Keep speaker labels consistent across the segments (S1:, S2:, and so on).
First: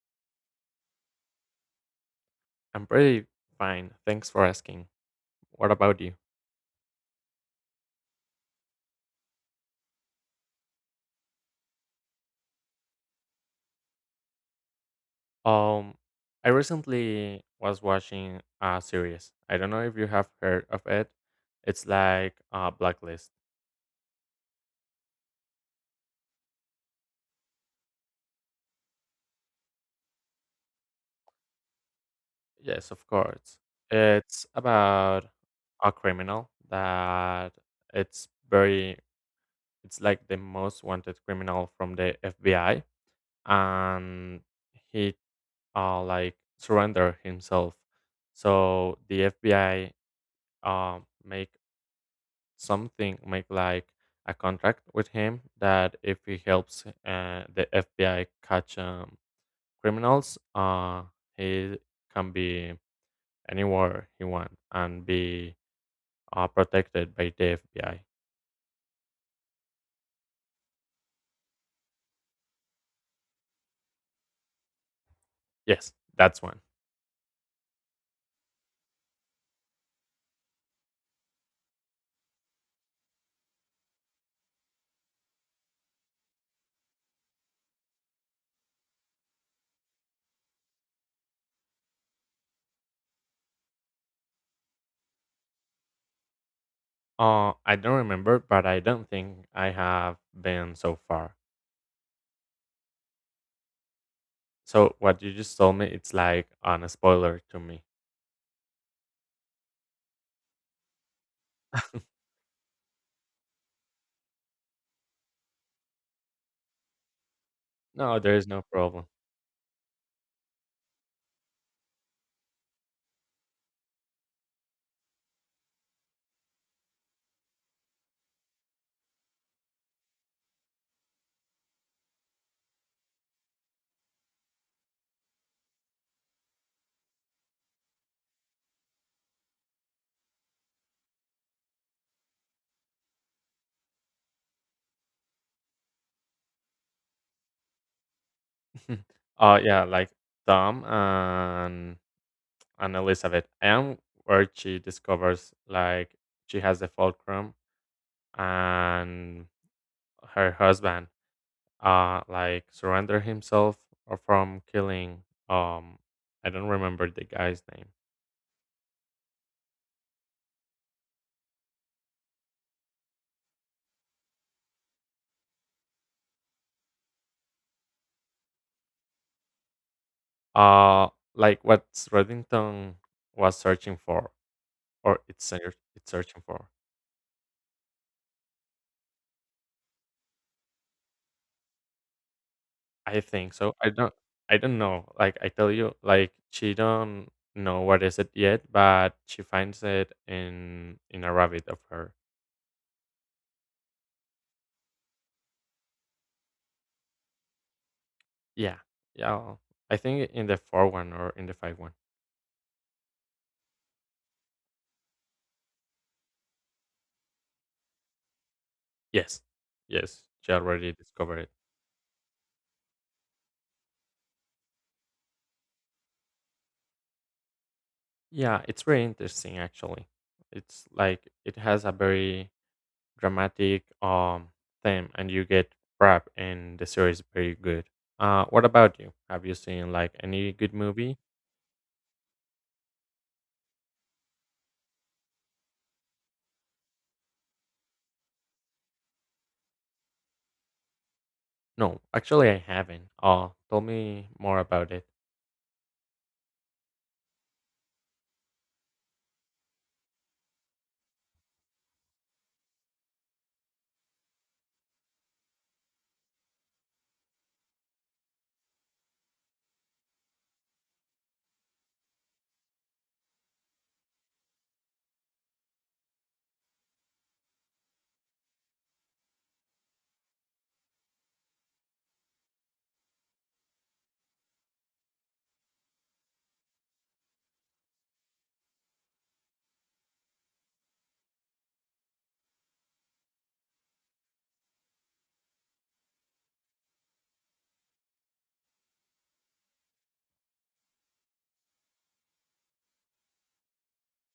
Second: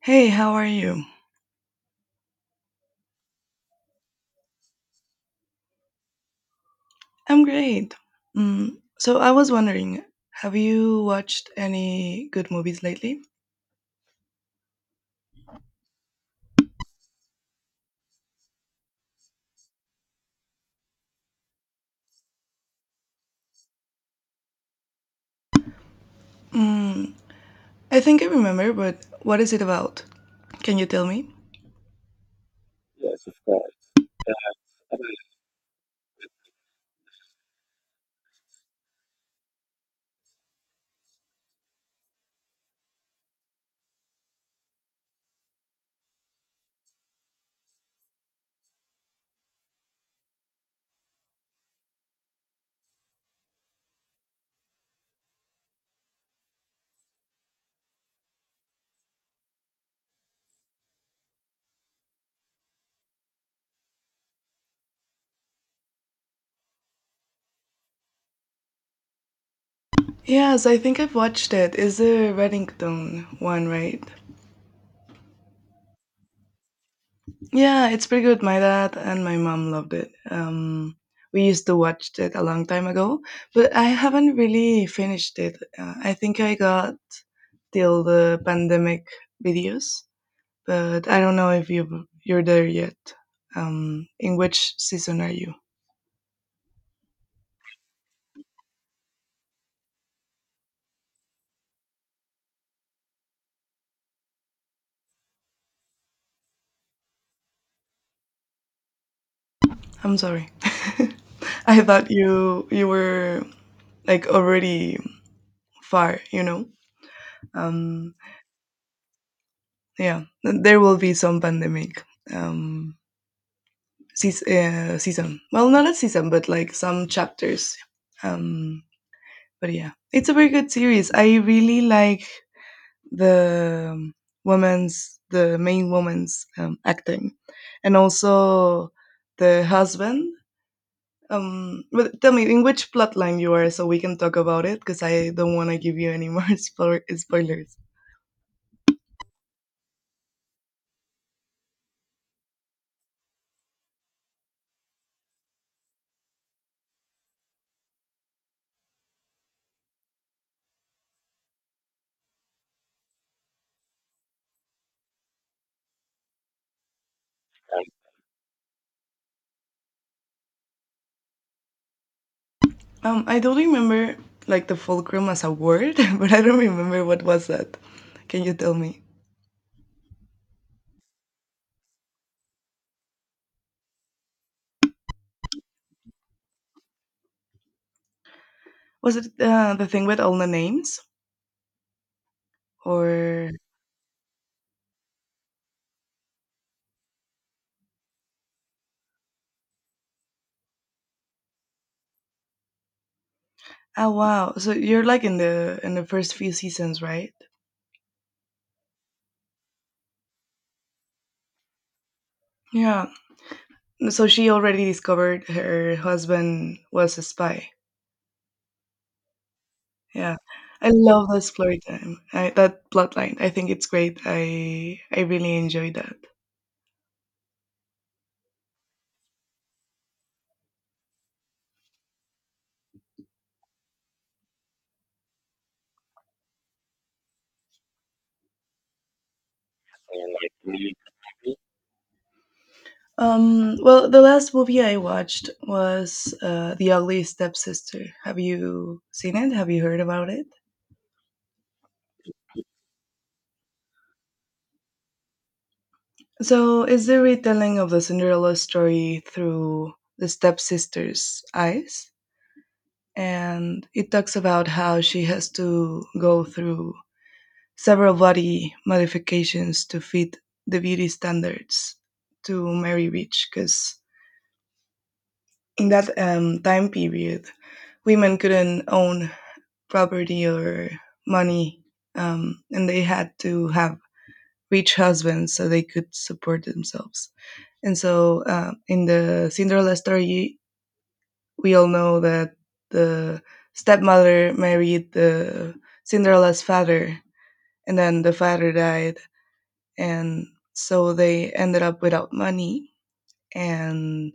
S1: Hey, how are you?
S2: I'm pretty fine. Thanks for asking. What about you?
S1: I'm great. So I was wondering, have you watched any good movies lately?
S2: Um, I recently was watching a series. I don't know if you have heard of it. It's like Blacklist.
S1: Mm, I think I remember, but what is it about? Can you tell me?
S2: Yes, of course. It's about a criminal that it's very it's like the most wanted criminal from the FBI and he like surrender himself. So the FBI make something make like a contract with him that if he helps the FBI catch criminals, he can be anywhere he wants and be protected by the FBI.
S1: Yes, I think I've watched it. Is the Reddington one, right?
S2: Yes, that's one.
S1: Yeah, it's pretty good. My dad and my mom loved it. We used to watch it a long time ago, but I haven't really finished it. I think I got till the pandemic videos. But I don't know if you're there yet. In which season are you?
S2: I don't remember, but I don't think I have been so far. So what you just told me, it's like on spoiler to me.
S1: I'm sorry. I thought you were like already far. Um,
S2: No, there is no problem.
S1: yeah, there will be some pandemic um, season. Well, not a season, but like some chapters. Um, but yeah, it's a very good series. I really like the um, the main woman's acting, and also the husband. But tell me in which plotline you are, so we can talk about it, because I don't want to give you any more spoilers.
S2: Yeah, like Tom and Elizabeth. I am where she discovers like she has the fulcrum and her husband like surrender himself or from killing um I don't remember the guy's name.
S1: I don't remember like the fulcrum as a word, but I don't remember what was that. Can you tell me?
S2: Uh like what Reddington was searching for or it's searching for.
S1: Was it the thing with all the names,
S2: I
S1: or
S2: think so. I don't know. Like I tell you, like she don't know what is it yet, but she finds it in a rabbit of her.
S1: oh wow, so you're like in the first few seasons, right?
S2: Yeah. Yeah. I think in the 4-1 or in the 5-1.
S1: Yeah. So she already discovered her husband was a spy.
S2: Yes. Yes.
S1: Yeah.
S2: She
S1: I
S2: already
S1: love the
S2: discovered it.
S1: Explorer Time. That plotline. I think it's great. I really enjoyed that.
S2: Yeah. It's very interesting, actually. It's like it has a very dramatic theme, and you get prep, and the series is very good. What about you? Have you seen like any good movie?
S1: Well, the last movie I watched was The Ugly Stepsister. Have you seen it? Have you heard about it?
S2: No, actually, I haven't. Tell me more about it.
S1: So it's the retelling of the Cinderella story through the stepsister's eyes. And it talks about how she has to go through several body modifications to fit the beauty standards to Mary rich, because in that time period, women couldn't own property or money, and they had to have rich husbands so they could support themselves. And so, in the Cinderella story, we all know that the stepmother married the Cinderella's father, and then the father died, and so they ended up without money, and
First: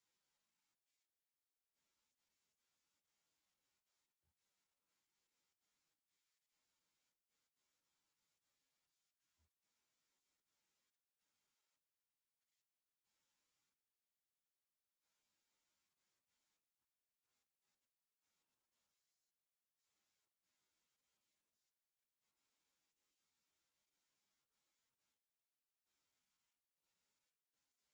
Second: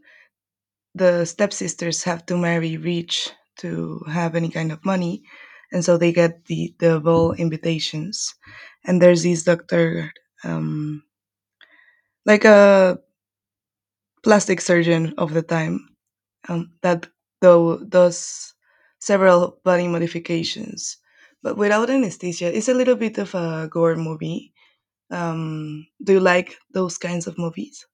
S1: the stepsisters have to marry rich to have any kind of money. And so they get the double invitations, and there's this doctor, um, like a plastic surgeon of the time, that though does several body modifications but without anesthesia. It's a little bit of a gore movie. Do you like those kinds of movies?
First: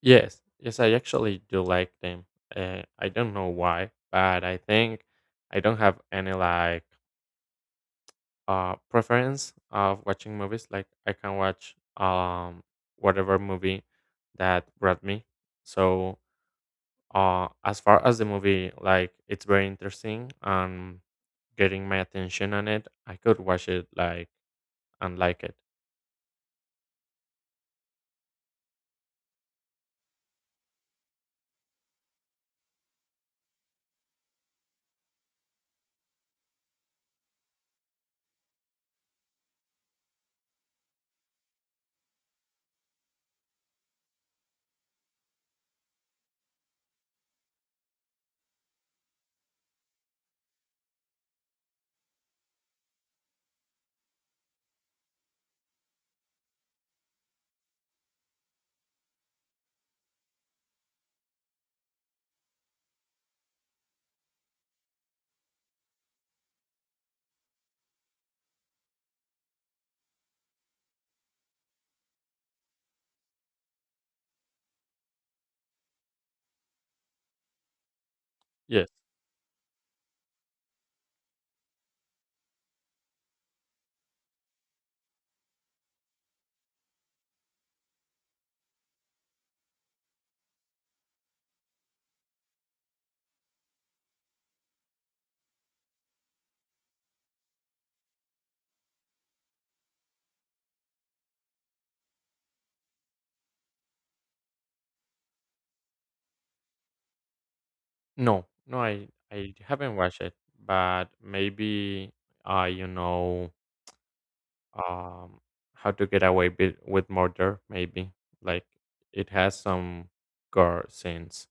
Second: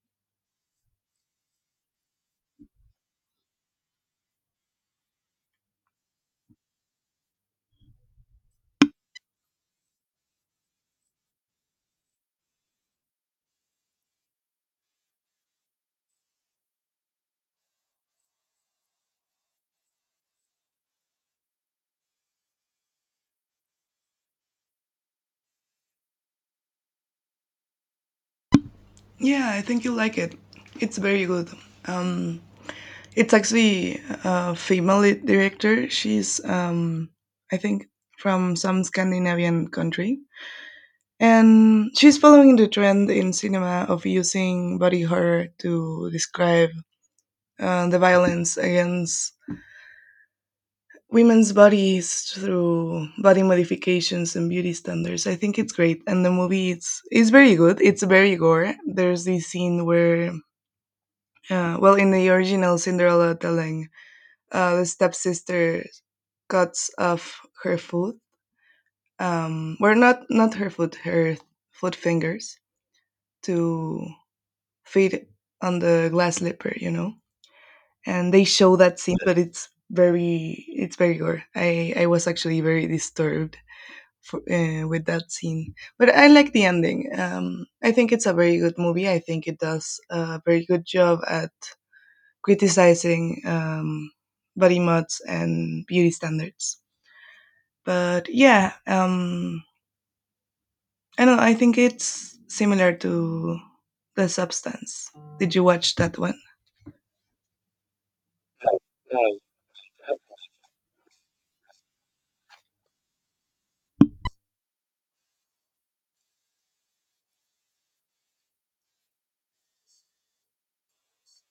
S2: Yes, yes, I actually do like them. I don't know why, but I think I don't have any like preference of watching movies. Like I can watch whatever movie that brought me. So as far as the movie, like it's very interesting and getting my attention on it, I could watch it like and like it.
S1: Yeah, I think you'll like it. It's very good. Um, it's actually a female lead director. She's, I think, from some Scandinavian country. And she's following the trend in cinema of using body horror to describe the violence against women's bodies through body modifications and beauty standards. I think it's great. And the movie, it's very good. It's very gore. There's this scene where yeah, well, in the original Cinderella telling, the stepsister cuts off her foot. Not not her foot, her foot fingers to fit on the glass slipper, you know. And they show
S2: Yes.
S1: that scene, but it's very gore. I was actually very disturbed for, with that scene, but I like the ending. I think it's a very good movie. I think it does a very good job at criticizing body mods and beauty standards. But yeah, um, I don't know. I think it's similar to the substance. Did you watch that one?
S2: No, I haven't watched it, but maybe you know, um how to Get Away bit with Murder. Maybe like it has some gore scenes.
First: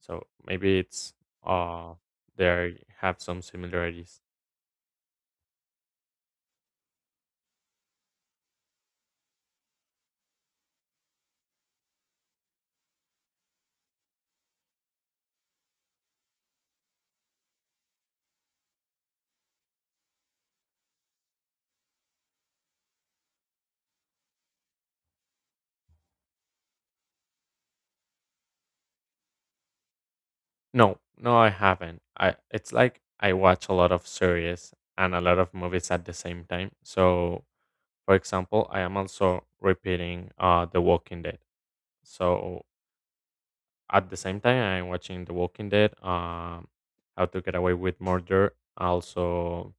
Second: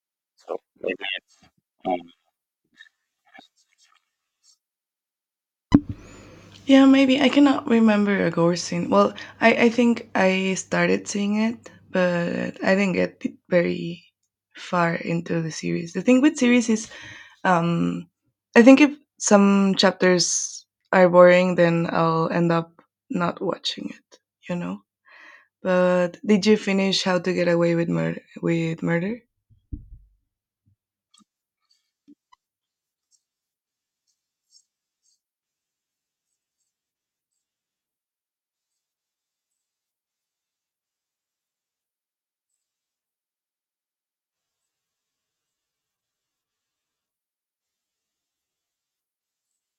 S2: So maybe it's uh there have some similarities.
S1: Yeah, maybe I cannot remember a gore scene. Well, I think I started seeing it, but I didn't get very far into the series. The thing with series is Um, I think if some chapters are boring, then I'll end up not watching it. You know. But did you finish How to Get Away with Murder? With Murder?
S2: No, no, I haven't. I it's like I watch a lot of series and a lot of movies at the same time. So for example, I am also repeating The Walking Dead. So at the same time I'm watching The Walking Dead, How to Get Away with Murder, also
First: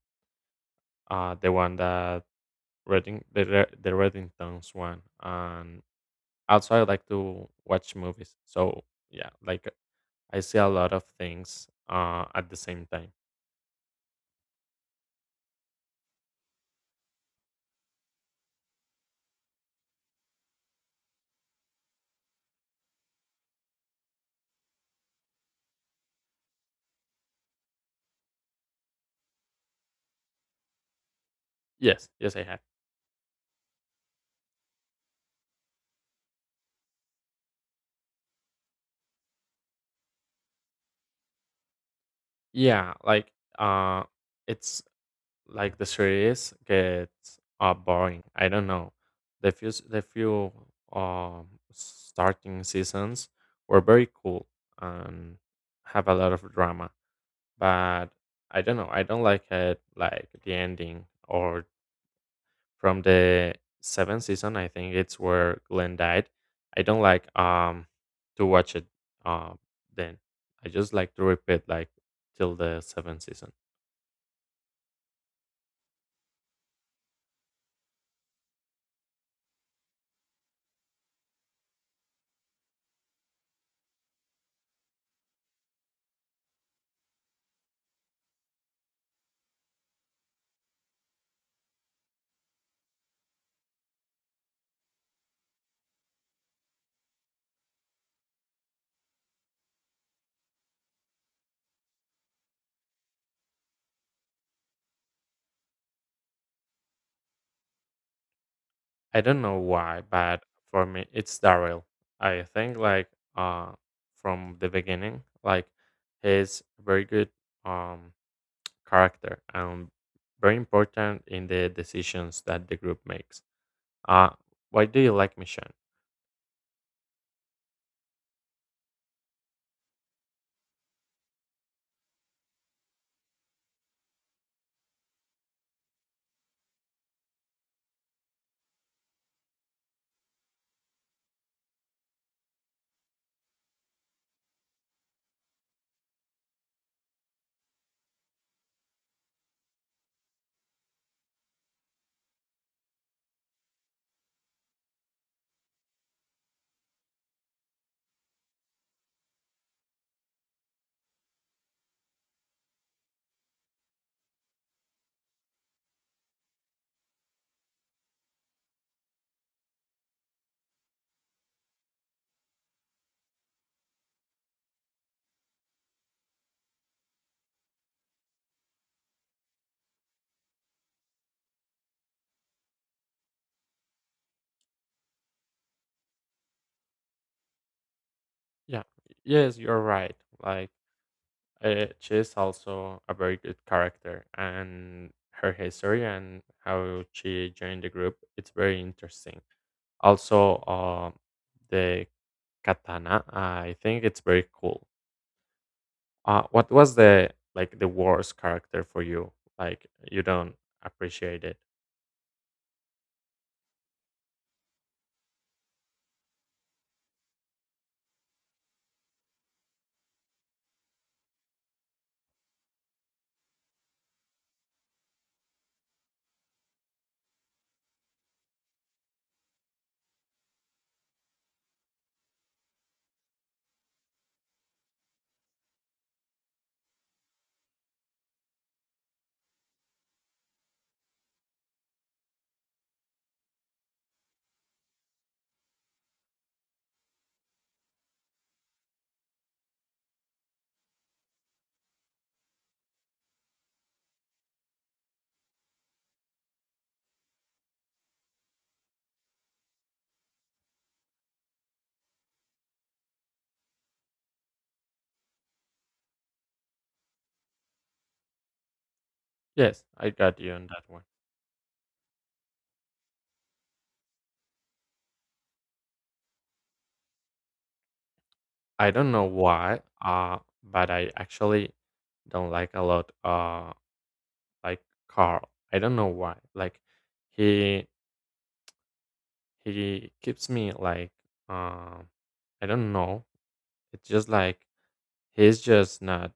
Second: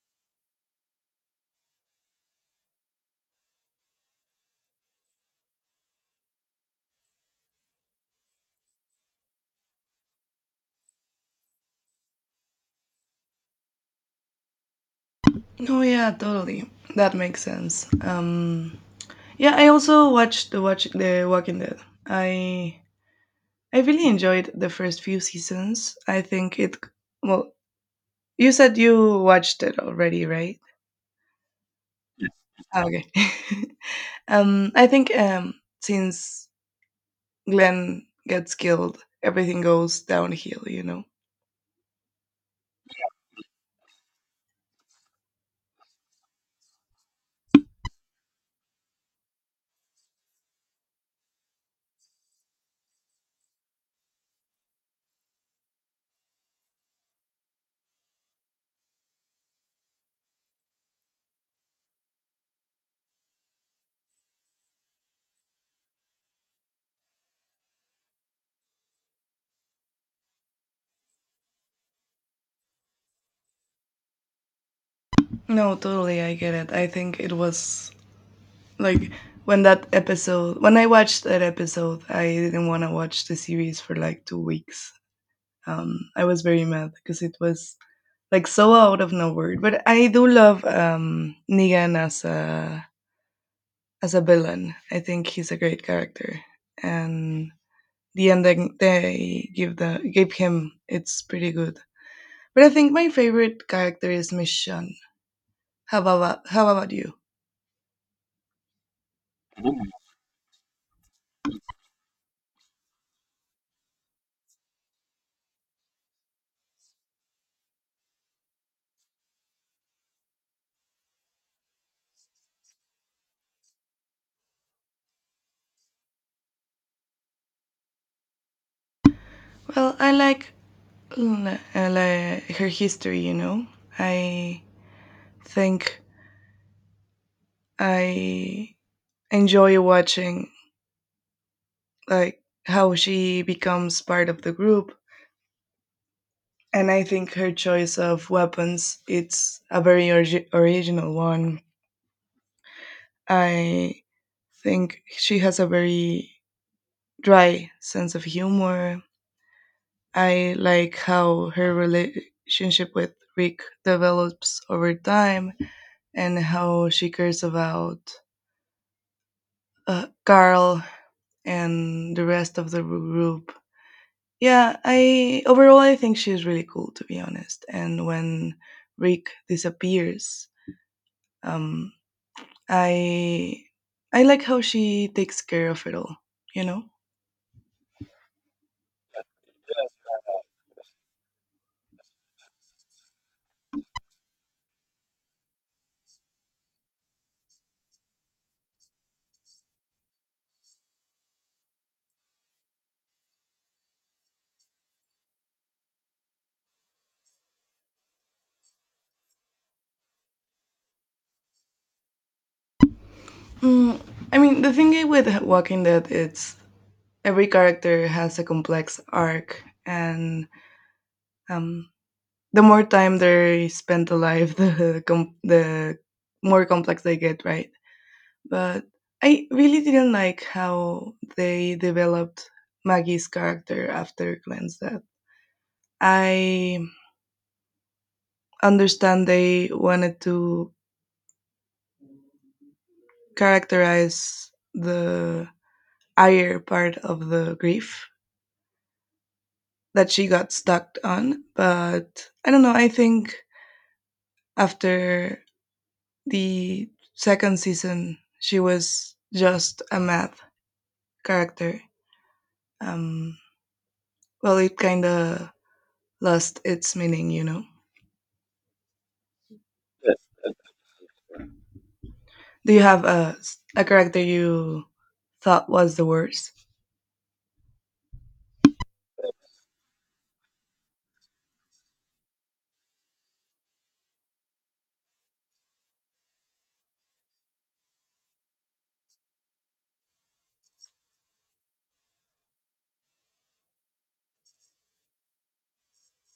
S2: the one that the Reddingtons one, and also I like to watch movies. So yeah, like I see a lot of things at the same time.
S1: Oh yeah, totally. That makes sense. Yeah, I also watched the Walking Dead. I I really enjoyed the first few seasons. I think it. Well, you said you watched it already, right?
S2: Yes, yes, I have.
S1: Ah, okay. I think since Glenn gets killed, everything goes downhill, you know?
S2: Yeah, like uh, it's like the series gets boring. I don't know. The few um, starting seasons were very cool and have a lot of drama, but I don't know. I don't like it, like the ending, or from the seventh season. I think it's where Glenn died. I don't like to watch it uh, then. I just like to repeat like till the seventh season.
S1: No, totally, I get it. I think it was like when that episode, when I watched that episode, I didn't want to watch the series for like 2 weeks. I was very mad because it was like so out of nowhere. But I do love Negan as a villain. I think he's a great character, and the ending they give the gave him it's pretty good. But I think my favorite character is Mission. How about you?
S2: I don't know why, but for me it's Daryl. I think like uh from the beginning, like he's a very good um character and very important in the decisions that the group makes. Uh why do you like Michonne?
S1: Well, I like Luna, like her history. You know, I think I enjoy watching like how she becomes part of the group, and I think her choice of weapons it's a very original one. I think she has a very dry sense of humor. I like how her relationship with Rick develops over time, and how she cares about Carl and the rest of the group. Yeah, I overall I think she's really cool, to be honest. And when Rick disappears, um, I I like how she takes care of it all. You know,
S2: Yeah, yes, you're right. Like she is also a very good character, and her history and how she joined the group it's very interesting. Also, the katana, I think it's very cool. What was the like the worst character for you? Like you don't appreciate it?
S1: mm, I mean, the thing with Walking Dead, it's every character has a complex arc. And Um, the more time they spend alive, the more complex they get, right? But I really didn't like how they developed Maggie's character after Glenn's death. I understand they wanted to characterize the higher part of the grief that she got stuck on, but I don't know. I think after the second season, she was just a math character. Um, well, it kind of lost its meaning, you know.
S2: Yes, I got you on that one.
S1: Do you have a character you thought was the worst?
S2: I don't know why, but I actually don't like a lot. Like Carl. I don't know why. Like he he keeps me like um I don't know. It's just like he's just not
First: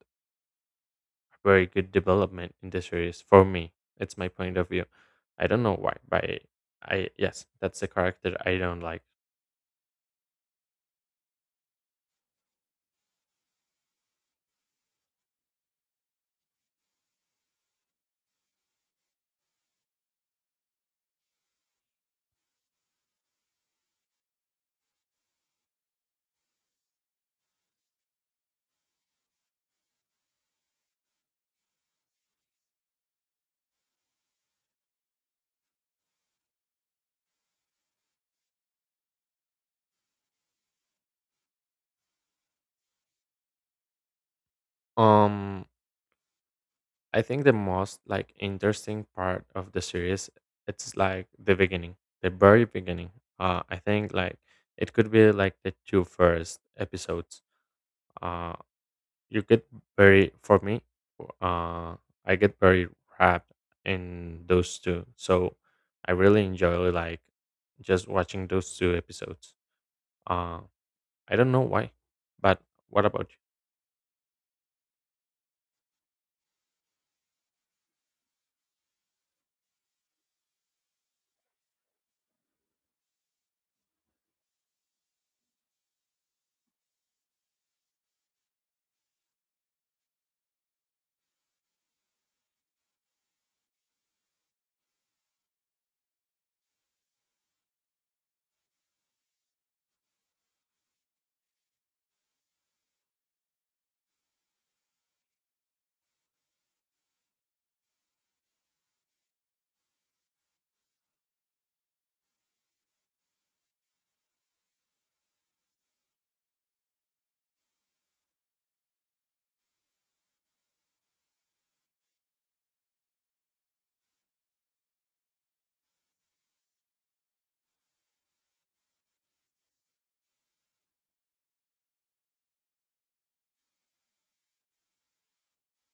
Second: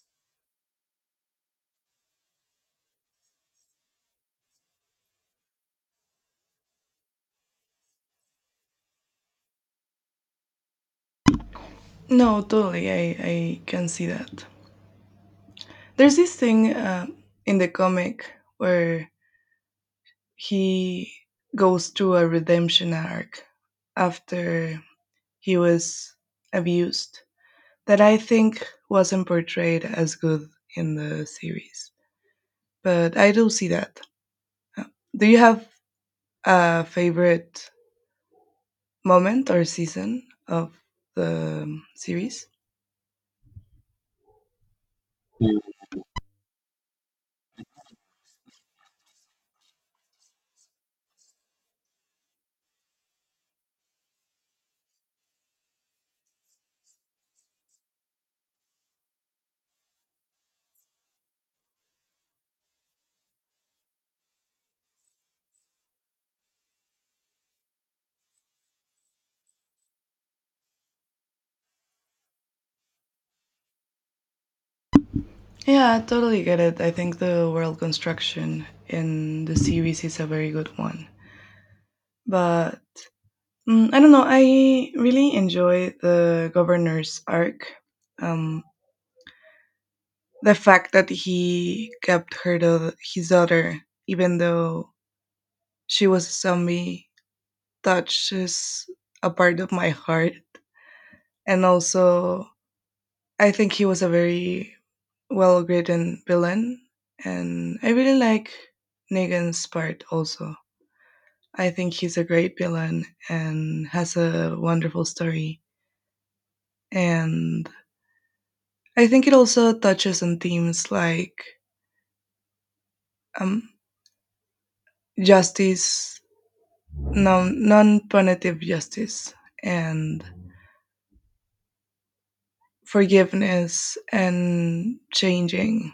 S2: a very good development in the series. For me it's my point of view. I don't know why, but I yes, that's the character I don't like.
S1: No, totally. I can see that. There's this thing in the comic where he goes through a redemption arc after he was abused, that I think wasn't portrayed as good in the series. But I do see that. Uh, Do you have a favorite moment or season of the series?
S2: um I think the most like interesting part of the series it's like the beginning, the very beginning. I think like it could be like the two first episodes. Uh, you get very, for me, uh I get very wrapped in those two, so I really enjoy like just watching those two episodes. uh I don't know why, but what about
S1: Yeah, I totally get it. I think the world construction in the series is a very good one. But I don't know, I really enjoy the governor's arc. Um, the fact that he kept her, to his daughter, even though she was some me touches a part of my heart. And also, I think he was a very well written villain. And I really like Negan's part also. I think he's a great villain and has a wonderful story. And I think it also touches on themes like um, justice, non punitive justice, and forgiveness, and changing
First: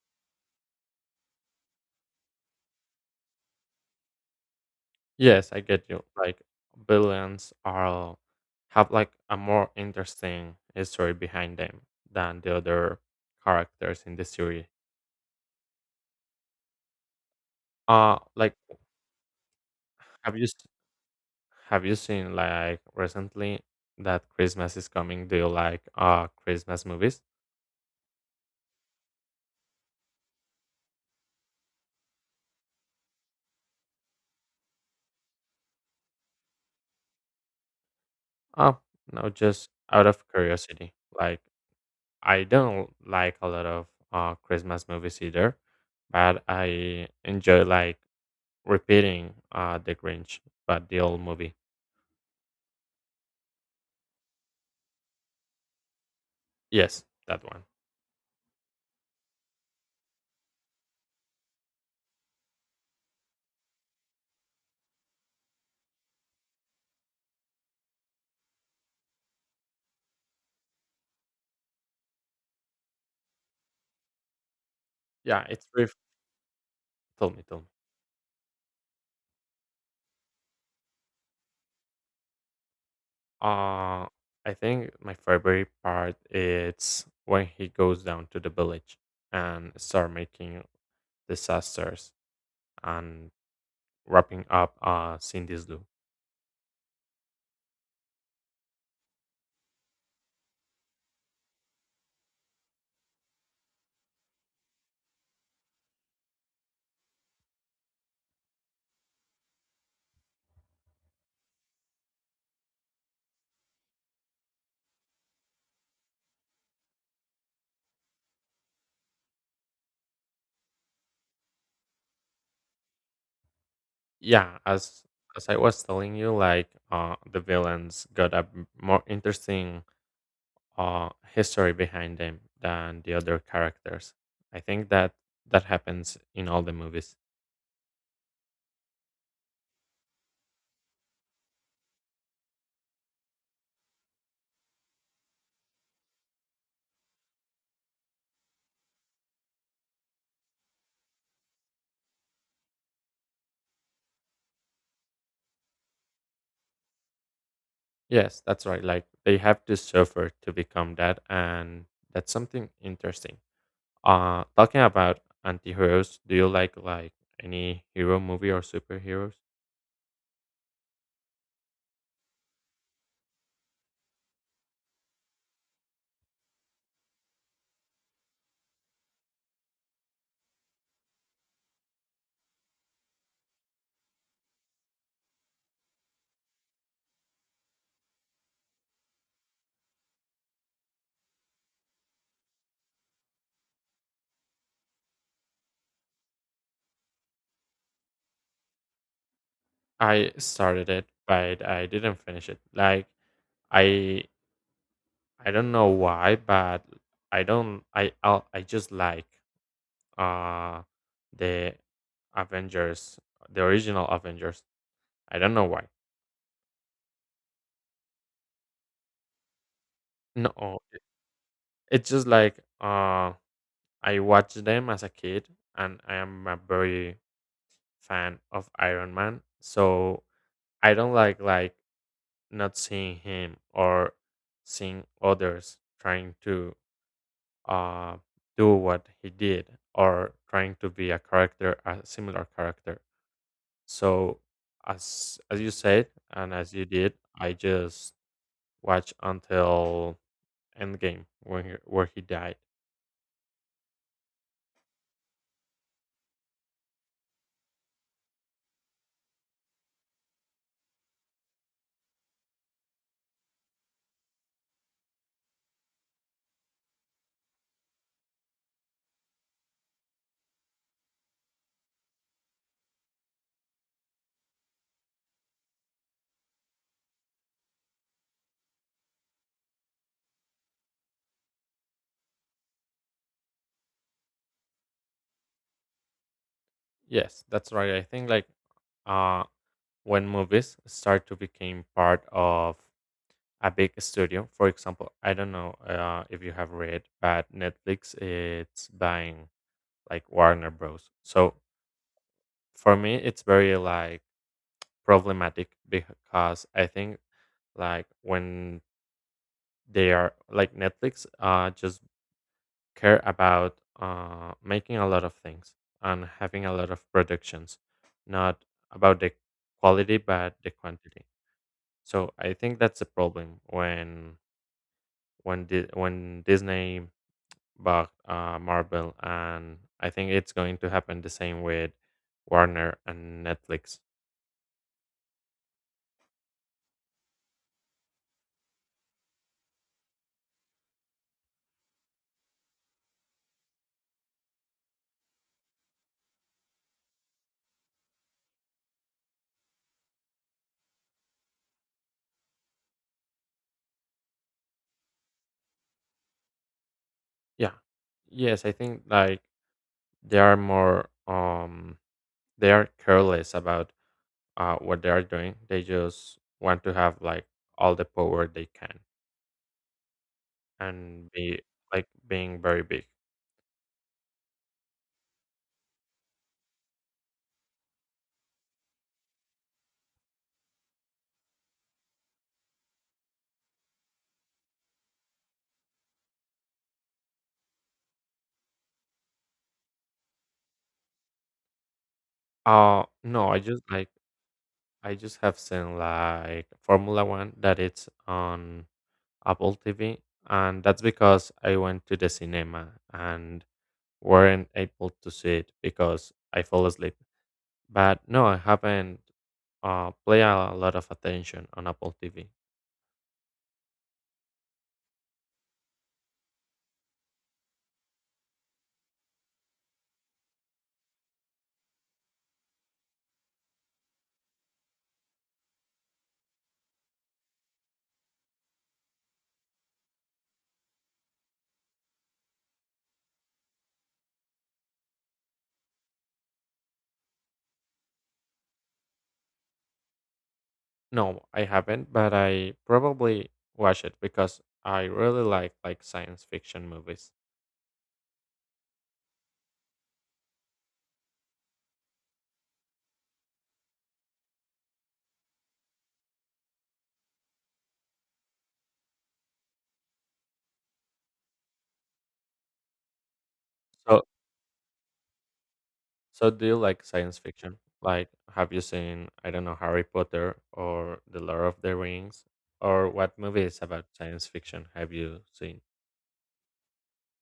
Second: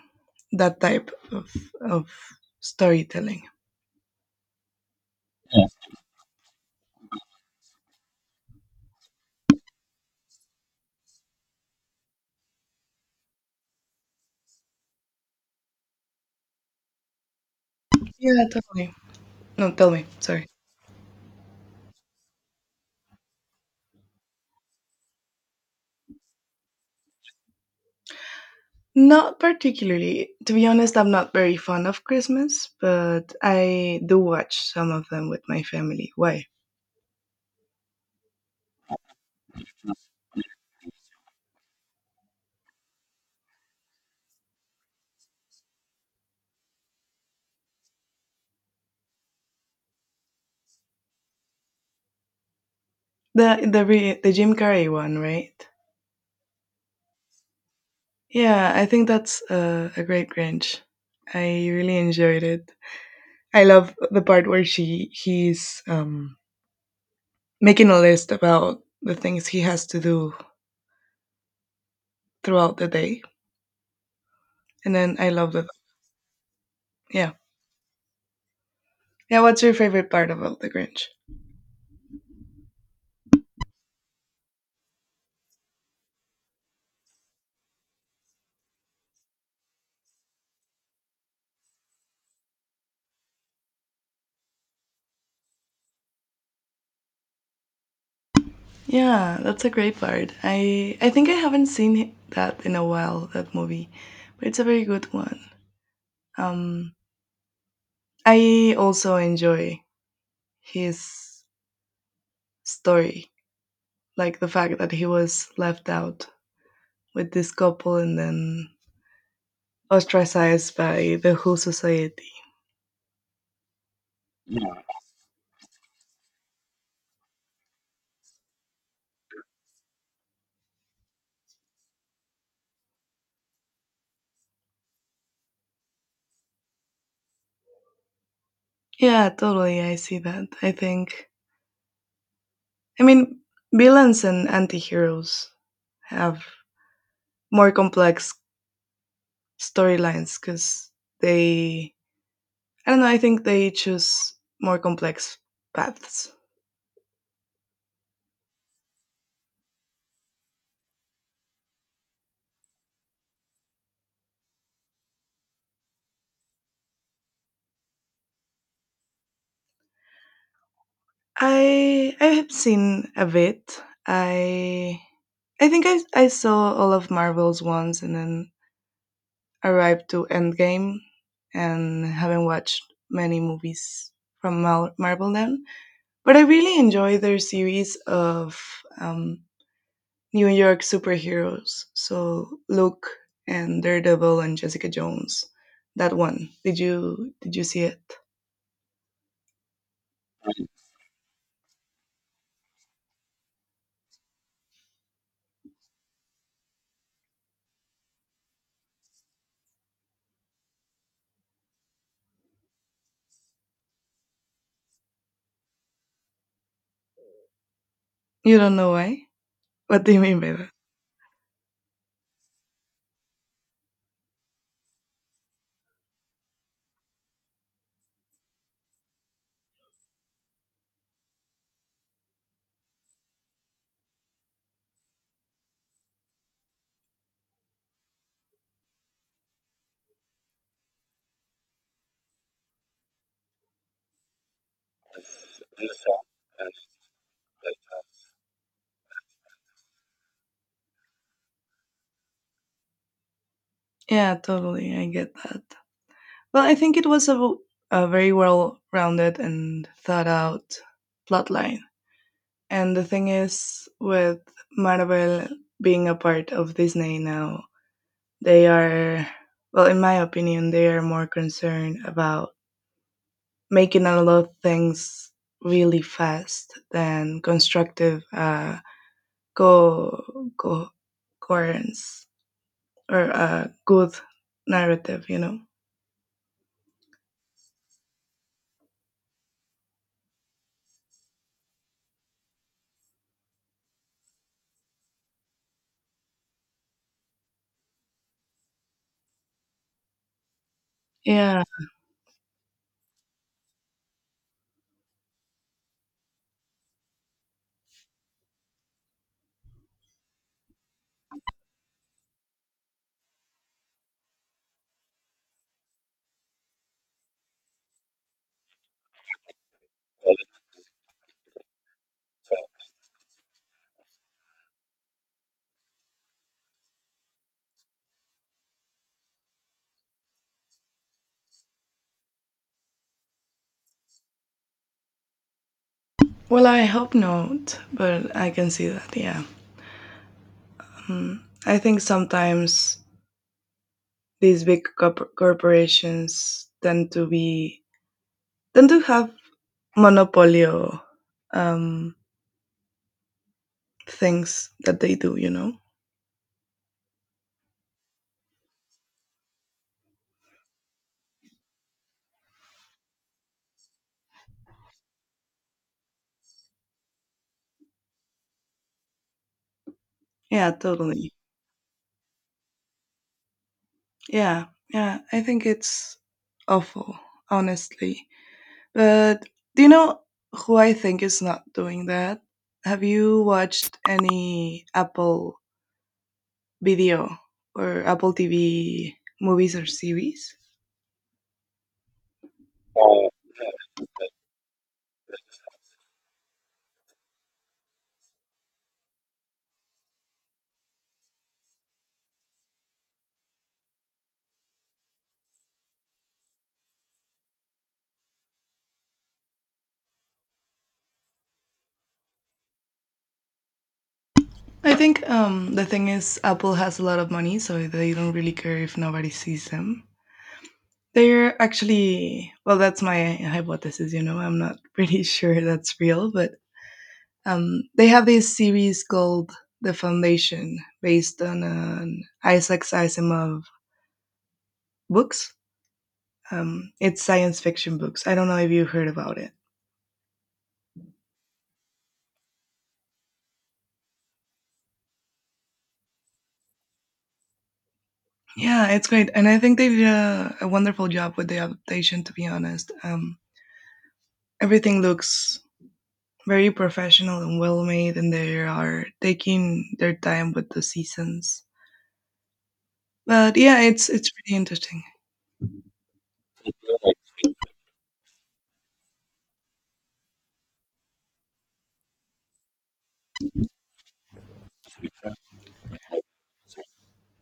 S1: that type of storytelling.
S2: you? Yes, I get you. Like villains are have like a more interesting history behind them than the other characters in the series. uh
S1: Yeah,
S2: like
S1: totally. No, tell me.
S2: have you
S1: Sorry.
S2: have you seen like recently that Christmas is coming? Do you like Christmas movies?
S1: Not particularly. To be honest, I'm not very fond of Christmas, but I do watch some of them with my family. Why?
S2: Oh, no, just out of curiosity. Like I don't like a lot of Christmas movies either, but I enjoy like repeating The Grinch, but the old movie.
S1: The Jim Carrey one, right?
S2: Yes, that one.
S1: Yeah, I think that's a great Grinch. I really enjoyed it. I love the part where she he's making a list about the things he has to do throughout the day. And then I
S2: Yeah,
S1: loved it.
S2: it's brief. Tell
S1: Yeah.
S2: me, tell me.
S1: Yeah, what's your favorite part about The Grinch?
S2: Uh I think my favorite part is when he goes down to the village and start making disasters and wrapping up Cindy's Lou.
S1: Yeah, that's a great part. I think I haven't seen that in a while, that movie. But it's a very good one. Um I also enjoy his story, like the fact that he was left out with this couple and then ostracized by the whole society.
S2: Yeah, as I was telling you, like the villains got more interesting uh history behind them than the other characters. I think that happens in all the movies.
S1: Yeah, totally. I see that. I think I mean villains and anti-heroes have more complex storylines because they I don't know. I think they choose more complex paths.
S2: Yes, that's right. Like they have to suffer to become that, and that's something interesting. Talking about anti-heroes, do you like any hero movie or superheroes?
S1: I have seen a bit. I think I saw all of Marvel's ones, and then arrived to Endgame, and haven't watched many movies from Marvel then. But I really enjoy their series of um, New York superheroes. So Luke and Daredevil and Jessica Jones. That one. Did you see it?
S2: I started it, but I didn't finish it. Like I I don't know why, but I don't I I'll, I just like uh the Avengers, the original Avengers. I don't know why.
S1: You don't know why? What do you mean by that?
S2: No, it- It's just like I watched them as a kid, and I am a very fan of Iron Man. So I don't like not seeing him or seeing others trying to uh, do what he did or trying to be a character, a similar character. So as you said, and as you did, I just watched until Endgame when he, where he died.
S1: Yeah, totally. I get that. Well, I think it was a very well rounded and thought out plotline. And the thing is, with Marvel being a part of Disney now, they are, well, in my opinion, they are more concerned about making a lot of things really fast than constructive co- co- coherence or a good narrative, you know?
S2: Yes, that's right. I think like uh, when movies start to become part of a big studio, for example, I don't know if you have read, but Netflix it's buying like Warner Bros. So
S1: Yeah.
S2: for me, it's very like problematic, because I think like when they are like Netflix just care about making a lot of things and having a lot of productions, not about the quality but the quantity. So I think that's a problem when when Disney bought Marvel, and I think it's going to happen the same with Warner and Netflix.
S1: Well, I hope not, but I can see that, yeah. Mm. I think sometimes these big corporations tend to be, tend to have monopoly um, things that they do, you know?
S2: Yeah, yes, I think like they are more they are careless about what they are doing. They just want to have like all the power they can
S1: Yeah,
S2: and
S1: totally.
S2: be like being very big.
S1: Yeah, I think it's awful, honestly. But do you know who I think is not doing that? Have you watched any Apple video or Apple TV movies or series?
S2: No, I just like I just have seen like Formula 1 that it's on Apple TV, and that's because I went to the cinema and weren't able to see it because I fell asleep. But no, I haven't play a lot of attention on Apple TV.
S1: I think the thing is, Apple has a lot of money, so they don't really care if nobody sees them. They're actually, well, that's my hypothesis, you know, I'm not pretty sure that's real, but they have this series called The Foundation, based on an Isaac Asimov books. It's science fiction books. I don't know if you heard about it.
S2: No, I haven't, but I probably watch it because I really like science fiction movies.
S1: Yeah, it's great, and I think they did a wonderful job with the adaptation. To be honest, everything looks very professional and well made, and they are taking their time with the seasons. But yeah, it's
S2: So
S1: it's pretty interesting.
S2: do you like science fiction? Like have you seen, I don't know, Harry Potter or The Lord of the Rings, or what movies about science fiction have you seen?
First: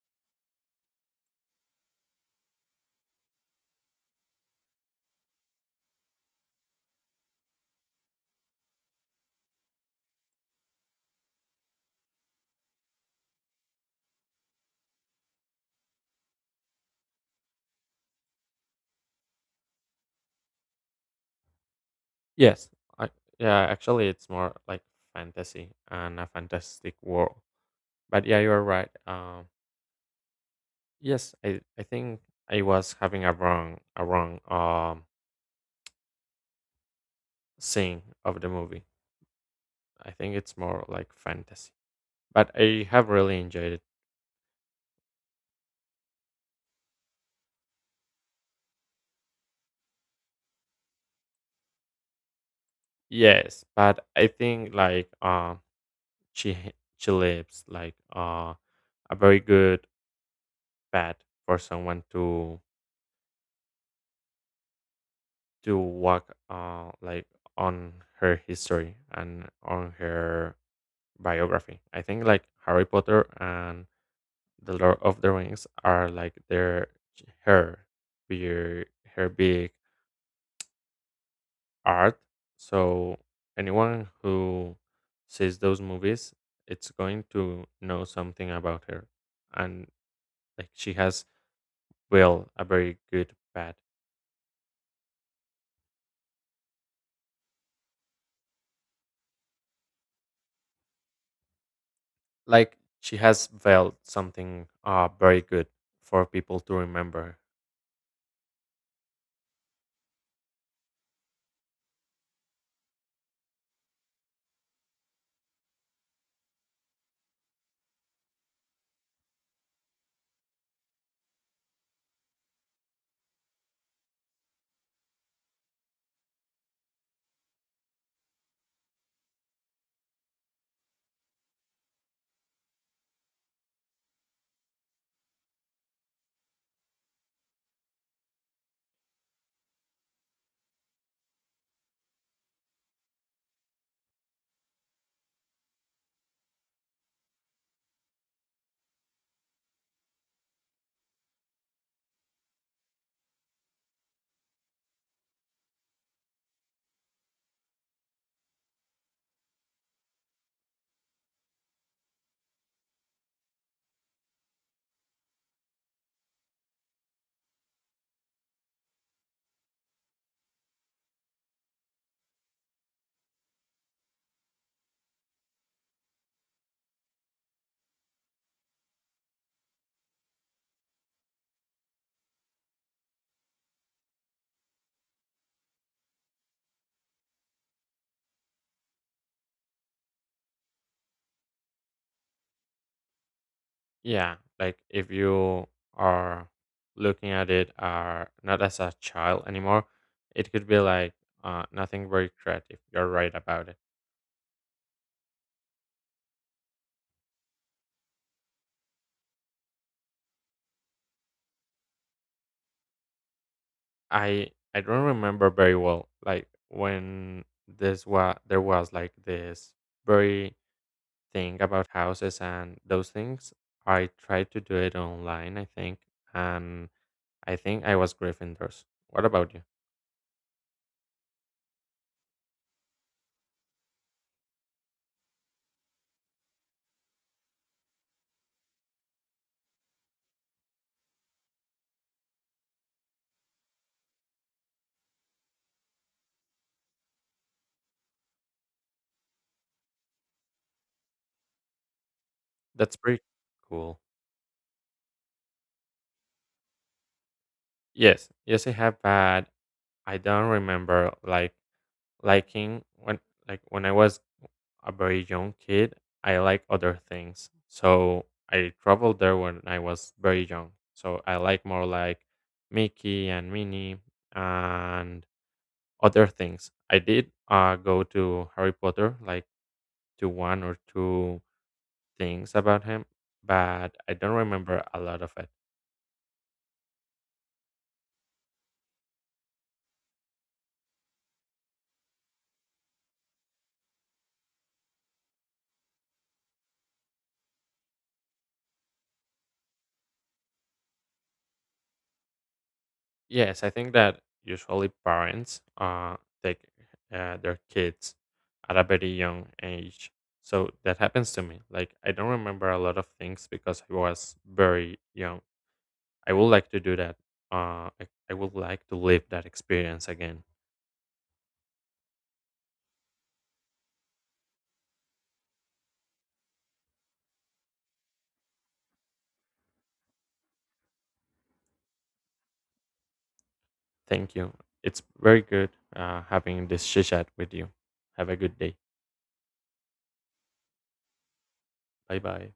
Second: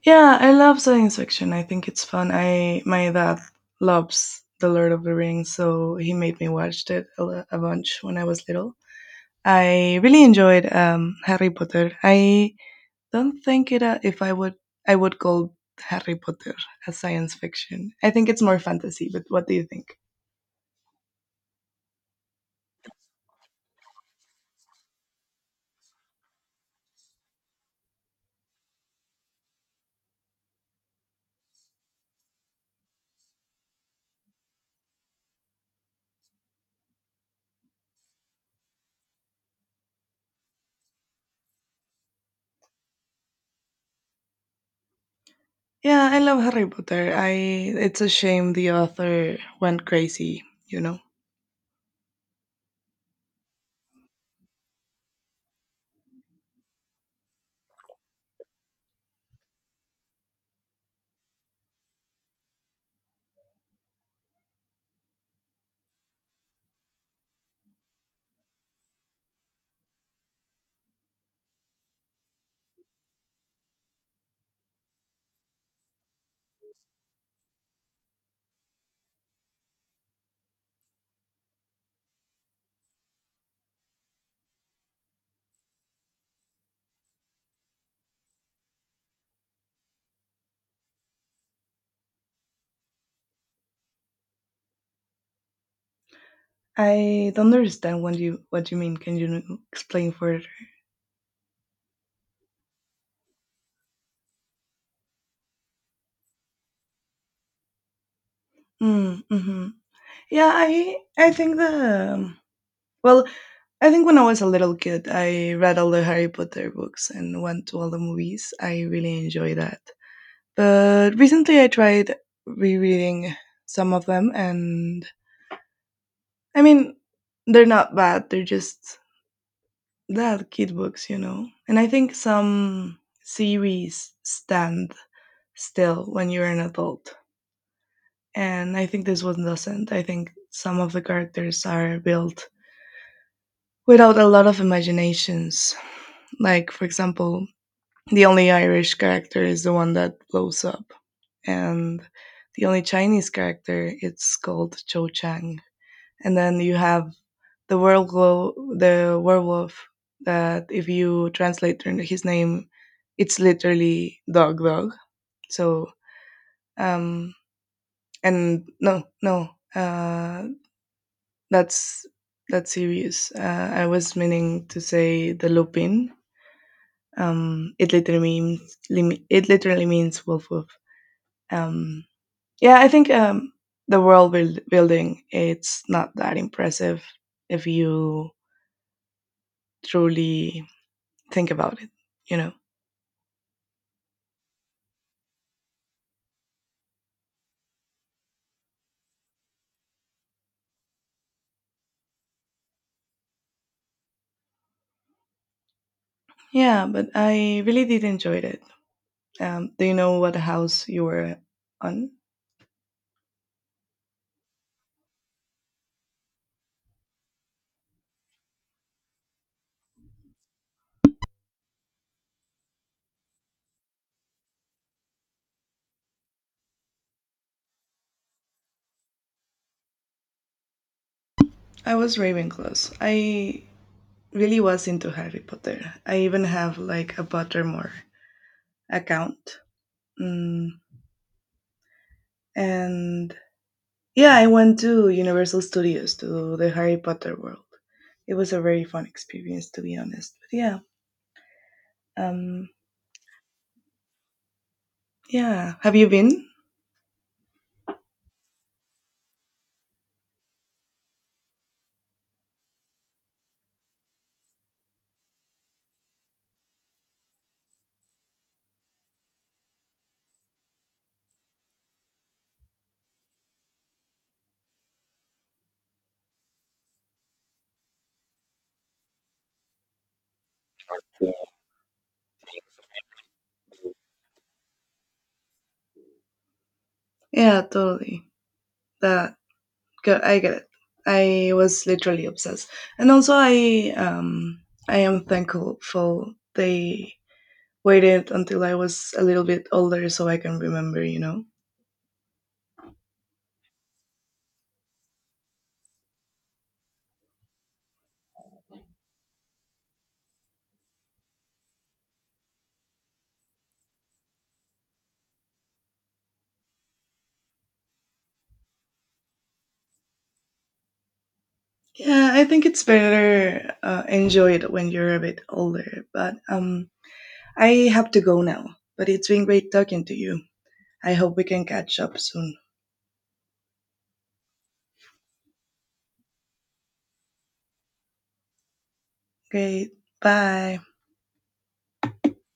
S1: Yeah, I love science fiction. I think it's fun. I my dad loves The Lord of the Rings, so he made me watch it a bunch when I was little. I really enjoyed Harry Potter. I don't think it if I would I would call Harry Potter as science fiction. I think it's more fantasy. But what do you think?
S2: Yes, I yeah, actually it's more like fantasy and a fantastic world. But yeah, you're right. Yes, I think I was having a wrong scene of the movie. I think it's more like fantasy, but I have really enjoyed it.
S1: Yeah, I love Harry Potter. I it's a shame the author went crazy. You know,
S2: Yes, but I think like she leaves like a very good path for someone to walk like on her history and on her biography. I think like Harry Potter and the Lord of the Rings are like their her, her big art. So anyone who sees those movies, it's going to know something about her, and like she has well a very good path.
S1: I don't understand what you mean. Can you explain further?
S2: Like she has veiled something very good for people to remember.
S1: Mm, mm-hmm. Yeah, I think the well, I think when I was a little kid, I read all the Harry Potter books and went to all the movies. I really enjoy that. But recently, I tried rereading some of them, and I mean, they're not bad. They're just that kid books, you know. And I think some series stand still when you're an adult, and I think this one doesn't. I think some of the characters are built without a lot of imaginations. Like, for example, the only Irish character is the one that blows up, and the only Chinese character it's called Cho Chang. And then you have the werewolf that if you translate his name, it's literally dog dog. So um and no no uh that's that's serious. I was meaning to say the Lupin. It literally means it literally means wolf wolf. Um, yeah, I think the world building it's not that impressive if you truly think about it. You know.
S2: Yeah, like if you are looking at it are not as a child anymore, it could be like nothing very creative. You're right about it.
S1: Yeah, but I really did enjoy it. Do you know what house you were on?
S2: I don't remember very well. Like when this was, there was like this very thing about houses and those things. I tried to do it online, I think, and I think I was Gryffindors. What about you?
S1: I was Ravenclaw. I really was into Harry Potter. I even have like a Pottermore account. Mm, and Yeah, I went to Universal Studios to the Harry Potter world. It was a very fun experience, to be honest. Um,
S2: That's pretty cool.
S1: yeah. Have you been?
S2: Yes, yes, I have, but I don't remember like liking when when I was a very young kid, I like other things. So I traveled there when I was very young. So I like more like Mickey and Minnie and other things. I did go to Harry Potter like to one or two things about him, but I don't remember a lot of it.
S1: Yeah, totally. That I get it. I was literally obsessed, and also I am thankful for they waited until I was a little bit older so I can remember. You know.
S2: Yes, I think that usually parents take their kids at a very young age. So that happens to me. Like, I don't remember a lot of things because I was very young. I would like to do that. I would like to live that experience again.
S1: Yeah, I think it's better enjoy it when you're a bit older. But I have to go now, but it's been great talking to you. I hope we can catch up soon.
S2: Thank you. It's very good having this chit chat with you. Have a good day.
S1: Okay, bye.
S2: Bye bye.